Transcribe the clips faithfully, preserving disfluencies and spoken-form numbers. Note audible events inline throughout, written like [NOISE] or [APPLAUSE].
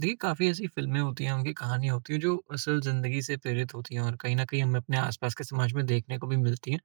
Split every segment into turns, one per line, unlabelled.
देखिए काफ़ी ऐसी फ़िल्में होती हैं, उनकी कहानियाँ होती हैं जो असल ज़िंदगी से प्रेरित होती हैं और कहीं न कहीं हमें अपने आसपास के समाज में देखने को भी मिलती हैं।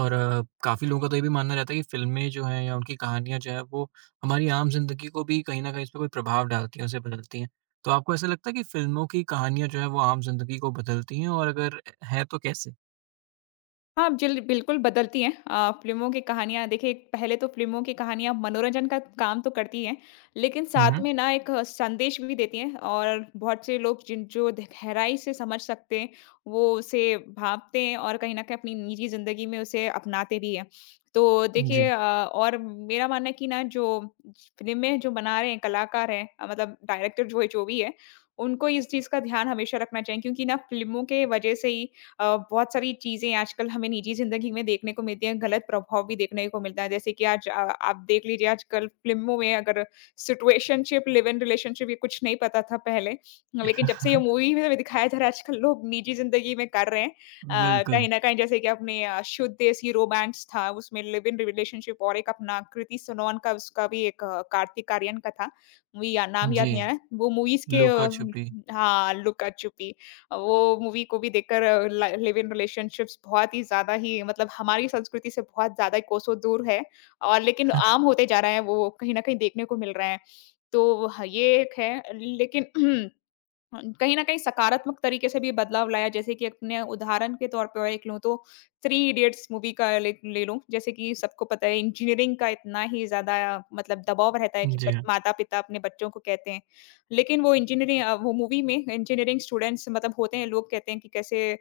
और अ, काफ़ी लोगों का तो ये भी मानना रहता है कि फ़िल्में जो हैं या उनकी कहानियाँ जो हैं वो हमारी आम ज़िंदगी को भी कहीं न कहीं इस पे कोई प्रभाव डालती हैं, उसे बदलती हैं। तो आपको ऐसा लगता है कि फ़िल्मों की कहानियाँ जो हैं वो आम ज़िंदगी को बदलती हैं और अगर हैं तो कैसे?
हाँ, जिल बिल्कुल बदलती हैं अ, फ़िल्मों की कहानियाँ देखिए। पहले तो फ़िल्मों की कहानियाँ मनोरंजन का काम तो करती हैं, लेकिन
हुँ,
साथ
हुँ।
में ना एक संदेश भी देती हैं और बहुत से लोग जिन जो ध गहराई से समझ सकते हैं, वो उसे भाँपते हैं और कहीं न कहीं अपनी निजी ज़िंदगी में उसे अपनाते भी हैं। तो देखिए
जी।
अ, और मेरा मानना है कि ना जो फ़िल्में जो बना रहे हैं, कलाकार हैं अ, मतलब डायरेक्टर जो है जो भी है, उनको इस चीज़ का ध्यान हमेशा रखना चाहिए क्योंकि ना फ़िल्मों के वज़ह से ही अ, बहुत सारी चीज़ें आजकल हमें निजी ज़िंदगी में देखने को मिलती हैं, गलत प्रभाव भी देखने को मिलता है। जैसे कि आज अ, आप देख लीजिए आजकल फ़िल्मों में अगर सिचुएशनशिप, लिव इन रिलेशनशिप, ये कुछ नहीं पता था पहले। लेकिन जब से ये मूवी
[LAUGHS]
में दिखाया जा रहा है आजकल लोग निजी ज़िंदगी में कर रहे हैं। अ, कहीं
बिल्कुल।
न कहीं जैसे कि अपने अ, शुद्ध देसी रोमांस था उसमें लिव इन रिलेशनशिप, और एक अपना कृति सोनोन का उसका भी एक अ, कार्तिक आर्यन का था। मूवी या नाम याद
जी,
नहीं आ रहा है। वो मूवीज़ के अ,
लुका-छुपी।
हाँ, लुका छुपी। अ, वो मूवी को भी देखकर अ, ल लिव इन रिलेशनशिप्स बहुत ही ज़्यादा ही मतलब हमारी संस्कृति से बहुत ज़्यादा कोसों दूर है, और लेकिन
[LAUGHS]
आम होते जा रहा है, वो कहीं न कहीं देखने को मिल रहा है। तो ह ये एक है, लेकिन [CLEARS THROAT] अ, कहीं न कहीं सकारात्मक तरीके से भी बदलाव लाया, जैसे कि अपने उदाहरण के तौर पे एक लूँ तो थ्री इडियट्स मूवी का ले ले लूँ। जैसे कि सबको पता है इंजीनियरिंग का इतना ही ज़्यादा मतलब दबाव रहता है कि
जी
बट
हाँ,
माता-पिता अपने बच्चों को कहते हैं। लेकिन वो इंजीनियरिंग अ, वो मूवी में इंजीनियरिंग स्टूडेंट्स मतलब होते हैं, लोग कहते हैं कि कैसे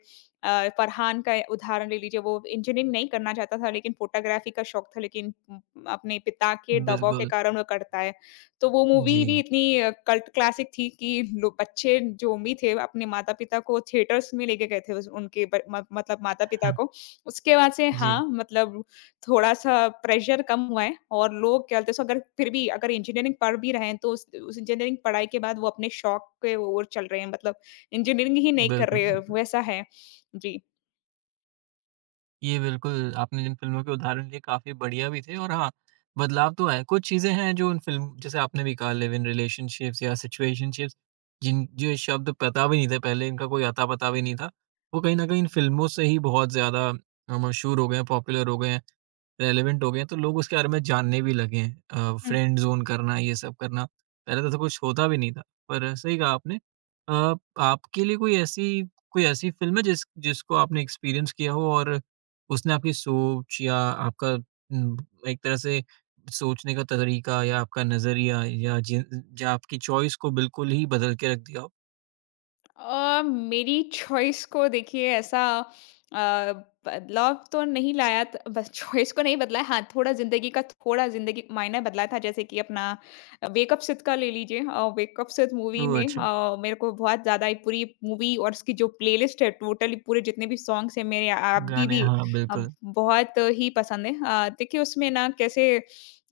अ, फरहान का उदाहरण ले लीजिए, वो इंजीनियरिंग नहीं करना चाहता था, लेकिन फ़ोटोग्राफी का शौक था, लेकिन उम, अपने पिता के दबाव के
बिल्कुल।
कारण वो करता है। तो वो मूवी
जी।
भी इतनी अ, कल्ट क्लासिक थी कि लो बच्चे जो भी थे अपने माता-पिता को थिएटर्स में लेके गए थे उस उनके ब म मतलब माता-पिता को।
[LAUGHS]
उसके बाद से
जी,
हाँ, मतलब थोड़ा-सा प्रेशर कम हुआ है और लोग क्या बोलते हैं सो अगर फिर भी अगर इंजीनियरिंग पढ़ भी रहे हैं तो उस उस इंजीनियरिंग पढ़ाई के बाद वो अपने शौक के ओर चल रहे हैं, मतलब इंजीनियरिंग ही नहीं कर
बिल्कुल,
रहे हैं,
बिल्कुल।
वैसा है। जी।
ये बिल्कुल, आपने जिन फ़िल्मों के उदाहरण लिए काफ़ी बढ़िया भी थे और हाँ, बदलाव तो आए। कुछ चीज़ें हैं जो उन फ़िल्म जैसे आपने भी कहा लिव इन रिलेशनशिप्स या सिचुएशनशिप्स जिन जो शब्द पता भी नहीं थे पहले, इनका कोई अता-पता भी नहीं था। वो कहीं न कहीं इन फ़िल्मों से ही बहुत ज़्यादा अ, मशहूर हो गए हैं, पॉपुलर हो गए हैं, रेलेवेंट हो गए हैं, तो लोग उसके बारे में जानने भी लगे हैं। अ, फ्रेंड ज़ोन करना, ये सब करना, पहले तो ऐसा कुछ होता भी नहीं था। पर सही कहा आपने। अ, आपके लिए कोई ऐसी कोई ऐसी फ़िल्म है जिस जिसको आपने एक्सपीरियंस किया हो और उसने आपकी सोच या आपका उम, एक तरह से सोचने का तरीका या आपका नज़रिया या जिन या आपकी चॉइस को बिल्कुल ही बदल के रख दिया हो?
अ, मेरी चॉइस को देखिए ऐसा अ, बदलाव तो नहीं लाया त बस चॉइस को नहीं बदला है। हाँ, थोड़ा ज़िंदगी का थोड़ा ज़िंदगी मायने बदला था। जैसे कि अपना वेक अप सिड का ले लीजिए। अ, वेक अप सिड मूवी
ओह!
में
अच्छा,
अ, मेरे को बहुत ज़्यादा ही पूरी मूवी और उसकी जो प्लेलिस्ट है टोटली पूरे जितने भी सॉन्ग्स हैं मेरे अभी
गाने
भी
हाँ,
अ,
बिल्कुल।
बहुत ही पसंद है। अ, देखिए उसमें ना कैसे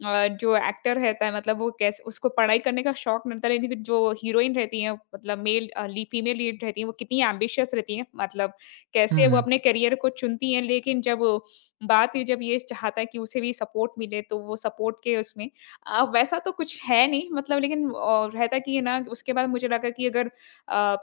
अ, जो एक्टर रहता है मतलब वो कैसे उसको पढ़ाई करने का शौक रहता है, लेकिन फिर जो हीरोइन रहती हैं मतलब मेल अ, ली फीमेल लीड रहती हैं, वो कितनी एम्बिशियस रहती हैं, मतलब
हुँ,
कैसे वो
हुँ।
अपने करियर को चुनती हैं, लेकिन जब वो- बात ये जब ये चाहता है कि उसे भी सपोर्ट मिले, तो वो सपोर्ट के उसमें अ, वैसा तो कुछ है नहीं मतलब, लेकिन अ, रहता कि है ना। उसके बाद मुझे लगा कि अगर अ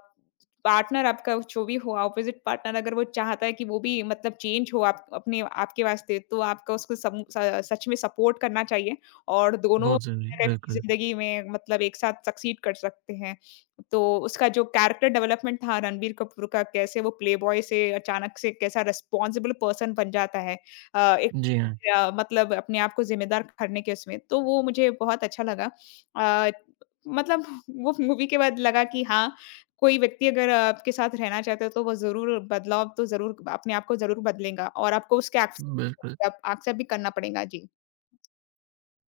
पार्टनर आपका जो भी हो, अपोज़िट पार्टनर, अगर वो चाहता है कि वो भी मतलब चेंज हो आप अपने आपके वास्ते, तो आपका उसको सम स सच में सपोर्ट करना चाहिए और दोनों
बहुत ज़रूरी है,
अपनी
बिल्कुल।
ज़िंदगी में मतलब एक साथ सक्सीड कर सकते हैं। तो उसका जो कैरेक्टर डेवलपमेंट था रणबीर कपूर का, कैसे वो प्लेबॉय से अचानक से कैसा रिस्पॉन्सिबल पर्सन बन जाता है। अ, एक
जी हाँ,
अ, मतलब अपने आप को ज़िम्मेदार करने के उसमें, तो वो मुझे बहुत अच्छा लगा। अ, मतलब वो मूवी के बाद लगा कि हाँ, कोई व्यक्ति अगर आपके साथ रहना चाहता है तो वो ज़रूर बदलाव तो ज़रूर अपने आप को ज़रूर बदलेगा और आपको उसके
बिल्कुल।
एक्सेप्ट भी करना पड़ेगा। जी।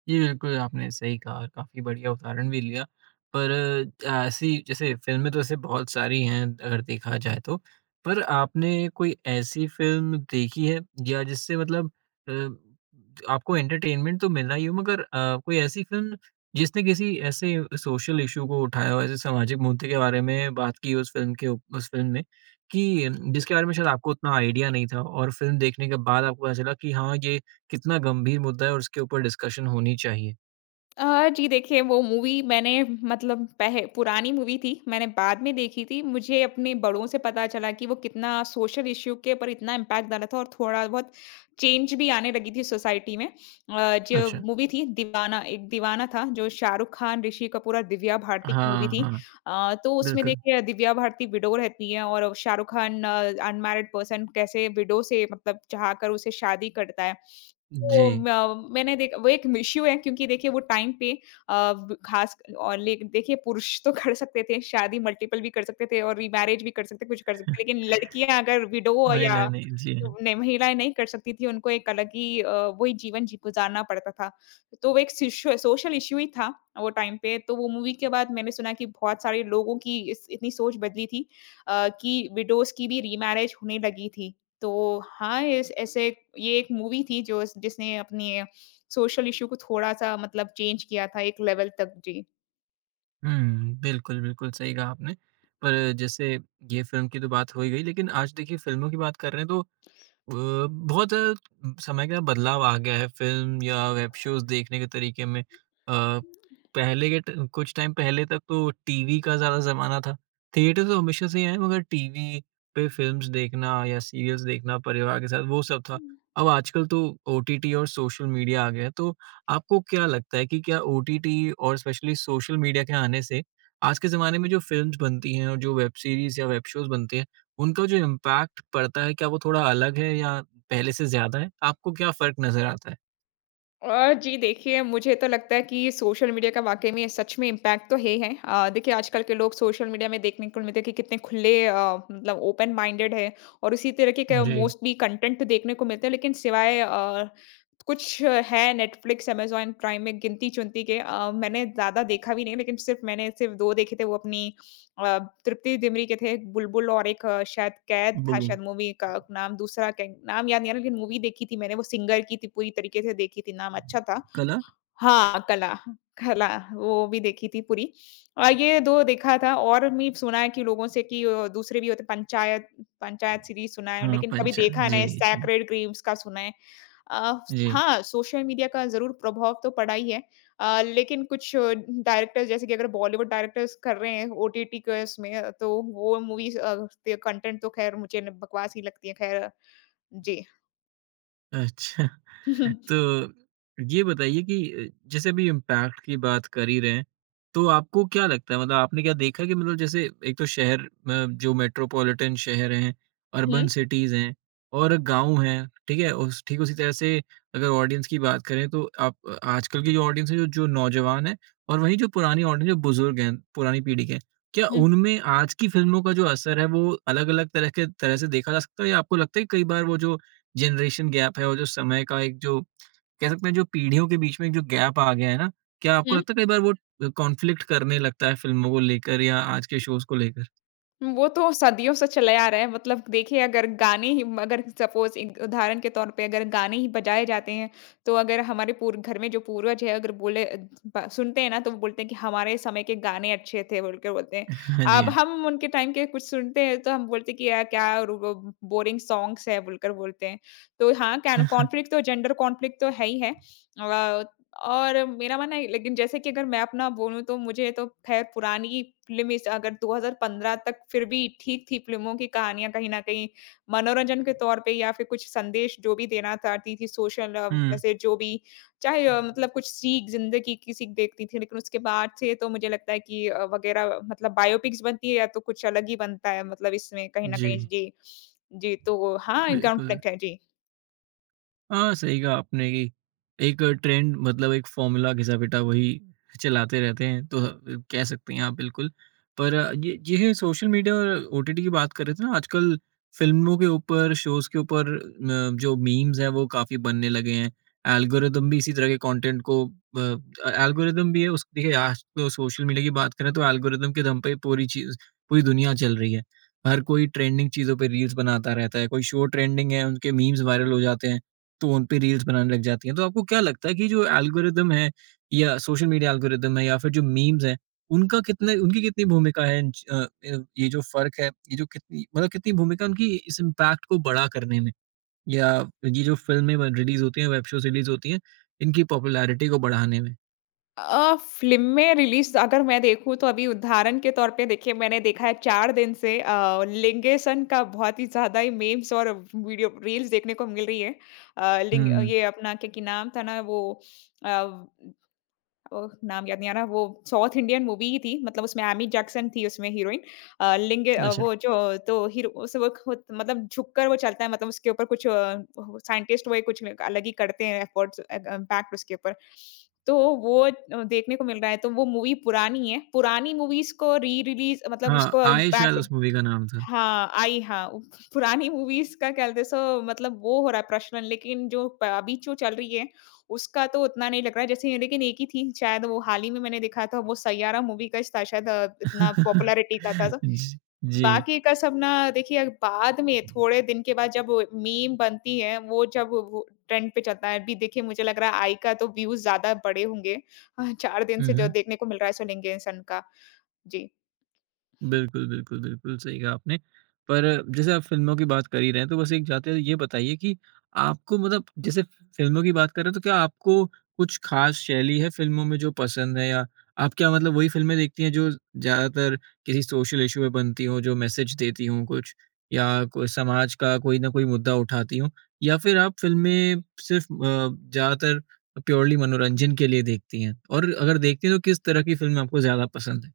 जी, बिल्कुल, आपने सही कहा और काफ़ी बढ़िया उदाहरण भी लिया। पर अ, ऐसी जैसे फ़िल्में तो वैसे बहुत सारी हैं अगर देखा जाए तो। पर आपने कोई ऐसी फ़िल्म देखी है या जिससे मतलब अ, आपको एंटरटेनमेंट तो मिला ही हो मगर अ, कोई ऐसी फ़िल्म जिसने किसी ऐसे सोशल इश्यू को उठाया हो, ऐसे सामाजिक मुद्दे के बारे में बात की हो उस फ़िल्म के उप- उस फ़िल्म में कि जिसके बारे में शायद आपको उतना आइडिया नहीं था और फ़िल्म देखने के बाद आपको पता चला कि हाँ, ये कितना गंभीर मुद्दा है और इसके ऊपर डिस्कशन होनी चाहिए।
अ, जी देखिए वो मूवी मैंने मतलब पह पुरानी मूवी थी, मैंने बाद में देखी थी। मुझे अपने बड़ों से पता चला कि वो कितना सोशल इश्यू के ऊपर इतना इम्पैक्ट डाला था और थोड़ा बहुत चेंज भी आने लगी थी सोसाइटी में। अ, जो
अच्छा।
मूवी थी दीवाना, एक दीवाना था, जो शाहरुख खान, ऋषि कपूर और दिव्या भारती की मूवी
हाँ,
थी।
हाँ,
अ, तो उसमें
बिल्कुल।
देखिए दिव्या भारती विडो रहती है और शाहरुख खान अनमैरिड पर्सन कैसे विडो से मतलब चाह कर उसे शादी करता है। तो
जी,
म मैंने देखा वो एक इश्यू है क्योंकि देखिए वो टाइम पे अ, ब खास और ले देखिए पुरुष तो कर सकते थे, शादी मल्टीपल भी कर सकते थे और रीमैरेज भी कर सकते, कुछ कर सकते, लेकिन
[LAUGHS]
लड़कियाँ अगर विडो
महिला
या
नहीं, जी हाँ।
नहीं महिलाएँ नहीं कर सकती थी, उनको एक अलग ही अ, वही जीवन जी गुज़ारना पड़ता था। तो वो एक सिशो सोशल इश्यू ही था वो टाइम पे। तो वो मूवी के बाद मैंने सुना कि बहुत सारे लोगों की इस इतनी सोच बदली थी अ, कि विडोज़ की भी रीमैरेज होने लगी थी। तो हाँ, इस ऐसे ये एक मूवी थी जो इस जिसने अपनी सोशल इश्यू को थोड़ा-सा मतलब चेंज किया था एक लेवल तक। जी।
हुँ, बिल्कुल, बिल्कुल सही कहा आपने। पर जैसे ये फ़िल्म की तो बात हो ही गई, लेकिन आज देखिए फ़िल्मों की बात कर रहे हैं तो अ, बहुत अ, समय का बदलाव आ गया है फ़िल्म या वेब शोज़ देखने के तरीके में। अ, पहले के ट कुछ टाइम पहले तक तो टीवी का ज़्यादा ज़माना था। थिएटर तो हमेशा से ही है मगर टीवी पे फ़िल्म्स देखना या सीरियल्स देखना परिवार के साथ वो सब था। अब आजकल तो ओटीटी और सोशल मीडिया आ गया है, तो आपको क्या लगता है कि क्या ओटीटी और स्पेशली सोशल मीडिया के आने से आज के ज़माने में जो फ़िल्म्स बनती हैं और जो वेब सीरीज़ या वेब शोज़ बनते हैं उनका जो इम्पैक्ट पड़ता है, क्या वो थोड़ा अलग है या पहले से ज़्यादा है? आपको क्या फ़र्क नज़र आता है?
और जी देखिए, मुझे तो लगता है कि सोशल मीडिया का वाक़ई में सच में इम्पैक्ट तो है ही है। अ, देखिए आजकल के लोग सोशल मीडिया में देखने को मिलते हैं कि कितने खुले अ, मतलब ओपन माइंडेड है, और उसी तरह के क
जी,
मोस्टली कंटेंट देखने को मिलते हैं, लेकिन सिवाय अ, कुछ है नेटफ्लिक्स, अमेज़न प्राइम में गिनती-चुनती के। अ, मैंने ज़्यादा देखा भी नहीं लेकिन सिर्फ़ मैंने सिर्फ़ दो देखे थे वो अपनी अ, तृप्ति डिमरी के थे, बुलबुल और एक अ, शायद कैद था
बिल्कुल।
शायद मूवी का नाम, दूसरा कै नाम याद नहीं आ रहा, लेकिन मूवी देखी थी मैंने, वो सिंगर की थी, पूरी तरीके से देखी थी, नाम अच्छा था।
कला?
हाँ, कला। कला वो भी देखी थी पूरी, और ये दो देखा था। और भी सुना है कि लोगों से कि अ, दूसरे भी होते पंचायत, पंचायत सीरीज़ सुना है,
हाँ,
लेकिन कभी
पंचा
देखा
जी,
नहीं,
जी,
सैक्रेड ग्रीव्स का सुना है। अ,
जी।
हाँ, सोशल मीडिया का ज़रूर प्रभाव तो पड़ा ही है। अ, लेकिन कुछ डायरेक्टर्स जैसे कि अगर बॉलीवुड डायरेक्टर्स कर रहे हैं ओटीटी के इसमें, तो वो मूवीज़ अ, उसके कंटेंट तो ख़ैर मुझे न बकवास ही लगती है ख़ैर। जी।
अच्छा।
[LAUGHS] हुँ,
तो ये बताइए कि अ, जैसे अभी इम्पैक्ट की बात कर ही रहे हैं, तो आपको क्या लगता है मतलब आपने क्या देखा कि मतलब जैसे एक तो शहर अ, जो मेट्रोपॉलिटन शहर हैं, अर्बन
हुँ,
सिटीज़ हैं और गाँव हैं, ठीक है? उस ठीक उसी तरह से अगर ऑडियंस की बात करें तो आप अ, आजकल की जो ऑडियंस है, जो जो नौजवान हैं और वहीं जो पुरानी ऑडियंस जो बुज़ुर्ग हैं, पुरानी पीढ़ी के हैं, क्या
हुँ,
उनमें आज की फ़िल्मों का जो असर है, वो अलग-अलग तरह के तरह से देखा जा सकता है या आपको लगता है कि कई बार वो जो जनरेशन गैप है और जो समय का एक जो कह सकते हैं जो पीढ़ियों के बीच में एक जो गैप आ गया है ना, क्या आपको
हुँ।
लगता है कई बार वो कॉन्फ्लिक्ट करने लगता है फिल्मों को लेकर या आज के शोज़ को लेकर?
वो तो सदियों से चले आ रहा है, मतलब देखिए अगर गाने ही अगर सपोज उदाहरण के तौर पे अगर गाने ही बजाए जाते हैं तो अगर हमारे पूर्व घर में जो पूर्वज है अगर बोले ब- सुनते हैं ना, तो वो बोलते हैं कि हमारे समय के गाने अच्छे थे बोल के बोलते हैं।
[LAUGHS] हाँ जी,
अब
हाँ।
हम उनके टाइम के कुछ सुनते हैं तो हम बोलते हैं कि यार क्या बोरिंग सॉन्ग्स है बोलकर बोलते हैं। तो हाँ कॉन्फ्लिक्ट तो जेंडर कॉन्फ्लिक्ट तो है ही है। और मेरा मानना है, लेकिन जैसे कि अगर मैं अपना बोलूँ तो मुझे तो ख़ैर पुरानी फ़िल्म इस अगर दो हज़ार पंद्रह तक फिर भी ठीक थी फ़िल्मों की कहानियाँ, कहीं न कहीं मनोरंजन के तौर पे या फिर कुछ संदेश जो भी देना चाहती थी, सोशल अ,
हुँ।
मैसेज जो भी, चाहे अ, मतलब कुछ सीख ज़िंदगी की सीख देखती थी। लेकिन उसके बाद से तो मुझे लगता है कि अ, वग़ैरह मतलब बायोपिक्स बनती है या तो कुछ अलग ही बनता है, मतलब इसमें कहीं न
जी,
कहीं। जी। जी, तो हाँ, ग्राउंड
बिल्कुल।
कनेक्ट है जी।
हाँ, सही कहा आपने कि एक ट्रेंड मतलब एक फ़ॉर्मूला घिसा-पिटा वही चलाते रहते हैं, तो अ, कह सकते हैं आप बिल्कुल। पर ये ये सोशल मीडिया और ओटीटी की बात कर रहे थे ना, आजकल फ़िल्मों के ऊपर, शोज़ के ऊपर म जो मीम्स हैं, वो काफ़ी बनने लगे हैं। एल्गोरिदम भी इसी तरह के कंटेंट को अ, एल्गोरिदम भी है उस देखिए आज तो सोशल मीडिया की बात करें तो एल्गोरिदम के दम पे ही पूरी चीज़ पूरी दुनिया चल रही है। हर कोई ट्रेंडिंग चीज़ों पे रील्स बनाता रहता है, कोई शो ट्रेंडिंग है, उनके मीम्स वायरल हो जाते हैं। तो उन पे रील्स बनाने लग जाती हैं। तो आपको क्या लगता है कि जो एल्गोरिदम है या सोशल मीडिया एल्गोरिदम है या फिर जो मीम्स हैं, उनका कितने उनकी कितनी भूमिका है इन च अ, य ये जो फ़र्क है, ये जो कितनी मतलब कितनी भूमिका उनकी इस इम्पैक्ट को बड़ा करने में? या ये जो फ़िल्में ब रिलीज़ होती हैं, वेब शोज़ रिलीज़ होती हैं, इनकी पॉपुलैरिटी को बढ़ाने में?
अ, फ़िल्में रिलीज़ अगर मैं देखूँ तो अभी उदाहरण के तौर पे देखिए मैंने देखा है चार दिन से अ, लिंगेसन का बहुत ही ज़्यादा ही मीम्स और वीडियो रील्स देखने को मिल रही है। अ, लिंग
हुँ,
ये अपना क्या कि नाम था ना वो अ ओह! नाम याद नहीं आ रहा, वो साउथ इंडियन मूवी ही थी, मतलब उसमें एमी जैक्सन थी उसमें हीरोइन। अ, लिंग अ,
अच्छा।
वो जो तो हीरो उस वो खुद मतलब झुक कर वो चलता है, मतलब उसके ऊपर कुछ अ, साइंटिस्ट वो कुछ अलग ही करते हैं एफर्ट्स अ, इम्पैक्ट उसके ऊपर। तो वो अ, देखने को मिल रहा है, तो वो मूवी पुरानी है, पुरानी मूवीज़ को री-रिलीज़ मतलब
हाँ,
उसको
आए शायद
इम्पैक्ट
उस मूवी का नाम था।
हाँ, आई हाँ, उ पुरानी मूवीज़ का क्या बोलते हैं सो, मतलब वो हो रहा है प्रचलन, लेकिन जो प अभी जो चल रही है, उसका तो उतना नहीं लग रहा है जैसे, लेकिन एक ही थी शायद वो हाल ही में मैंने देखा था वो सैयारा मूवी का था शायद अ, इतना
[LAUGHS]
पॉपुलैरिटी का था। तो
जी, जी।
बाकी का सब ना देखिए अब बाद में थोड़े दिन के बाद जब मीम बनती है, वो जब वो ट्रेंड पे चलता है, अभी देखिए मुझे लग रहा है आई का तो व्यूज़ ज़्यादा बढ़े होंगे। अ, चार दिन
हुँ,
से जो
हुँ।
देखने को मिल रहा है सो लिंगेन सन का। जी।
बिल्कुल, बिल्कुल, बिल्कुल, सही कहा आपने। पर जैसे आप फ़िल्मों की बात कर ही रहे हैं, तो बस एक जाते हुए ये बताइए कि आपको मतलब जैसे फ़िल्मों की बात कर रहे हैं, तो क्या आपको कुछ ख़ास शैली है फ़िल्मों में जो पसंद है या आप क्या मतलब वही फ़िल्में देखती हैं जो ज़्यादातर किसी सोशल इश्यू पे बनती हों, जो मैसेज देती हों कुछ या कोई समाज का कोई ना कोई मुद्दा उठाती हों? या फिर आप फ़िल्में सिर्फ़ अ, ज़्यादातर प्योरली मनोरंजन के लिए देखती हैं? और अगर देखती हैं, तो किस तरह की फ़िल्म आपको ज़्यादा पसंद है?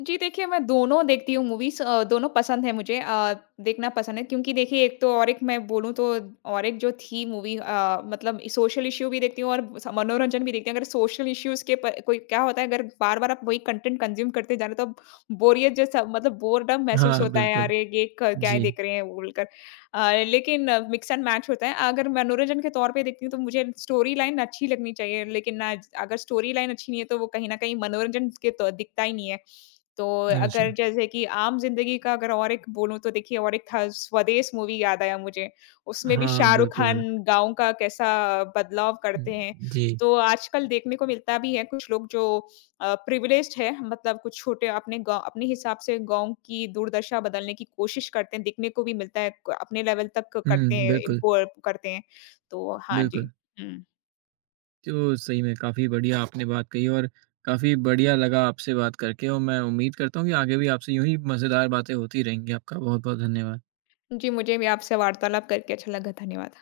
जी, देखिए मैं दोनों देखती हूँ मूवीज़ अ, दोनों पसंद है मुझे अ, देखना पसंद है क्योंकि देखिए एक तो और एक मैं बोलूँ तो और एक जो थी मूवी अ, मतलब सोशल इश्यू भी देखती हूँ और स मनोरंजन भी देखती हूँ। अगर सोशल इश्यूज़ के प कोई क्या होता है, अगर बार-बार आप वही कंटेंट कंज़्यूम करते जा रहे हो तो बोरियत जैसा मतलब बोरडम महसूस
हाँ,
होता है,
बिल्कुल।
अरे! ये ये क क्या ही
जी,
देख रहे हैं बोलकर। अ, लेकिन मिक्स एंड मैच होता है। अगर मनोरंजन के तौर पे देखती हूँ तो मुझे स्टोरी लाइन अच्छी लगनी चाहिए, लेकिन ना अगर स्टोरी लाइन अच्छी नहीं है तो वो कहीं न कहीं मनोरंजन के तो दिखता ही नहीं है। तो
अच्छा।
अगर जैसे कि आम ज़िंदगी का अगर और एक बोलूँ तो देखिए और एक था, स्वदेश मूवी याद आया मुझे। उसमें भी
हाँ,
शाहरुख खान
बिल्कुल।
गाँव का कैसा बदलाव करते हैं।
जी।
तो आजकल देखने को मिलता भी है, कुछ लोग जो अ, प्रिविलेज्ड है मतलब कुछ छोटे अपने गाँव अपने हिसाब से गाँव की दुर्दशा बदलने की कोशिश करते हैं, देखने को भी मिलता है क अपने लेवल तक करते
हुँ,
हैं,
बिल्कुल,
इम्पोर्ट करते हैं। तो हाँ जी।
बिल्कुल।
हुँ।
तो सही में काफ़ी बढ़िया आपने बात कही और काफ़ी बढ़िया लगा आपसे बात करके और मैं उम्मीद करता हूँ कि आगे भी आपसे यूँ ही मज़ेदार बातें होती रहेंगी। आपका बहुत-बहुत धन्यवाद।
जी, मुझे भी आपसे वार्तालाप करके अच्छा लगा। धन्यवाद।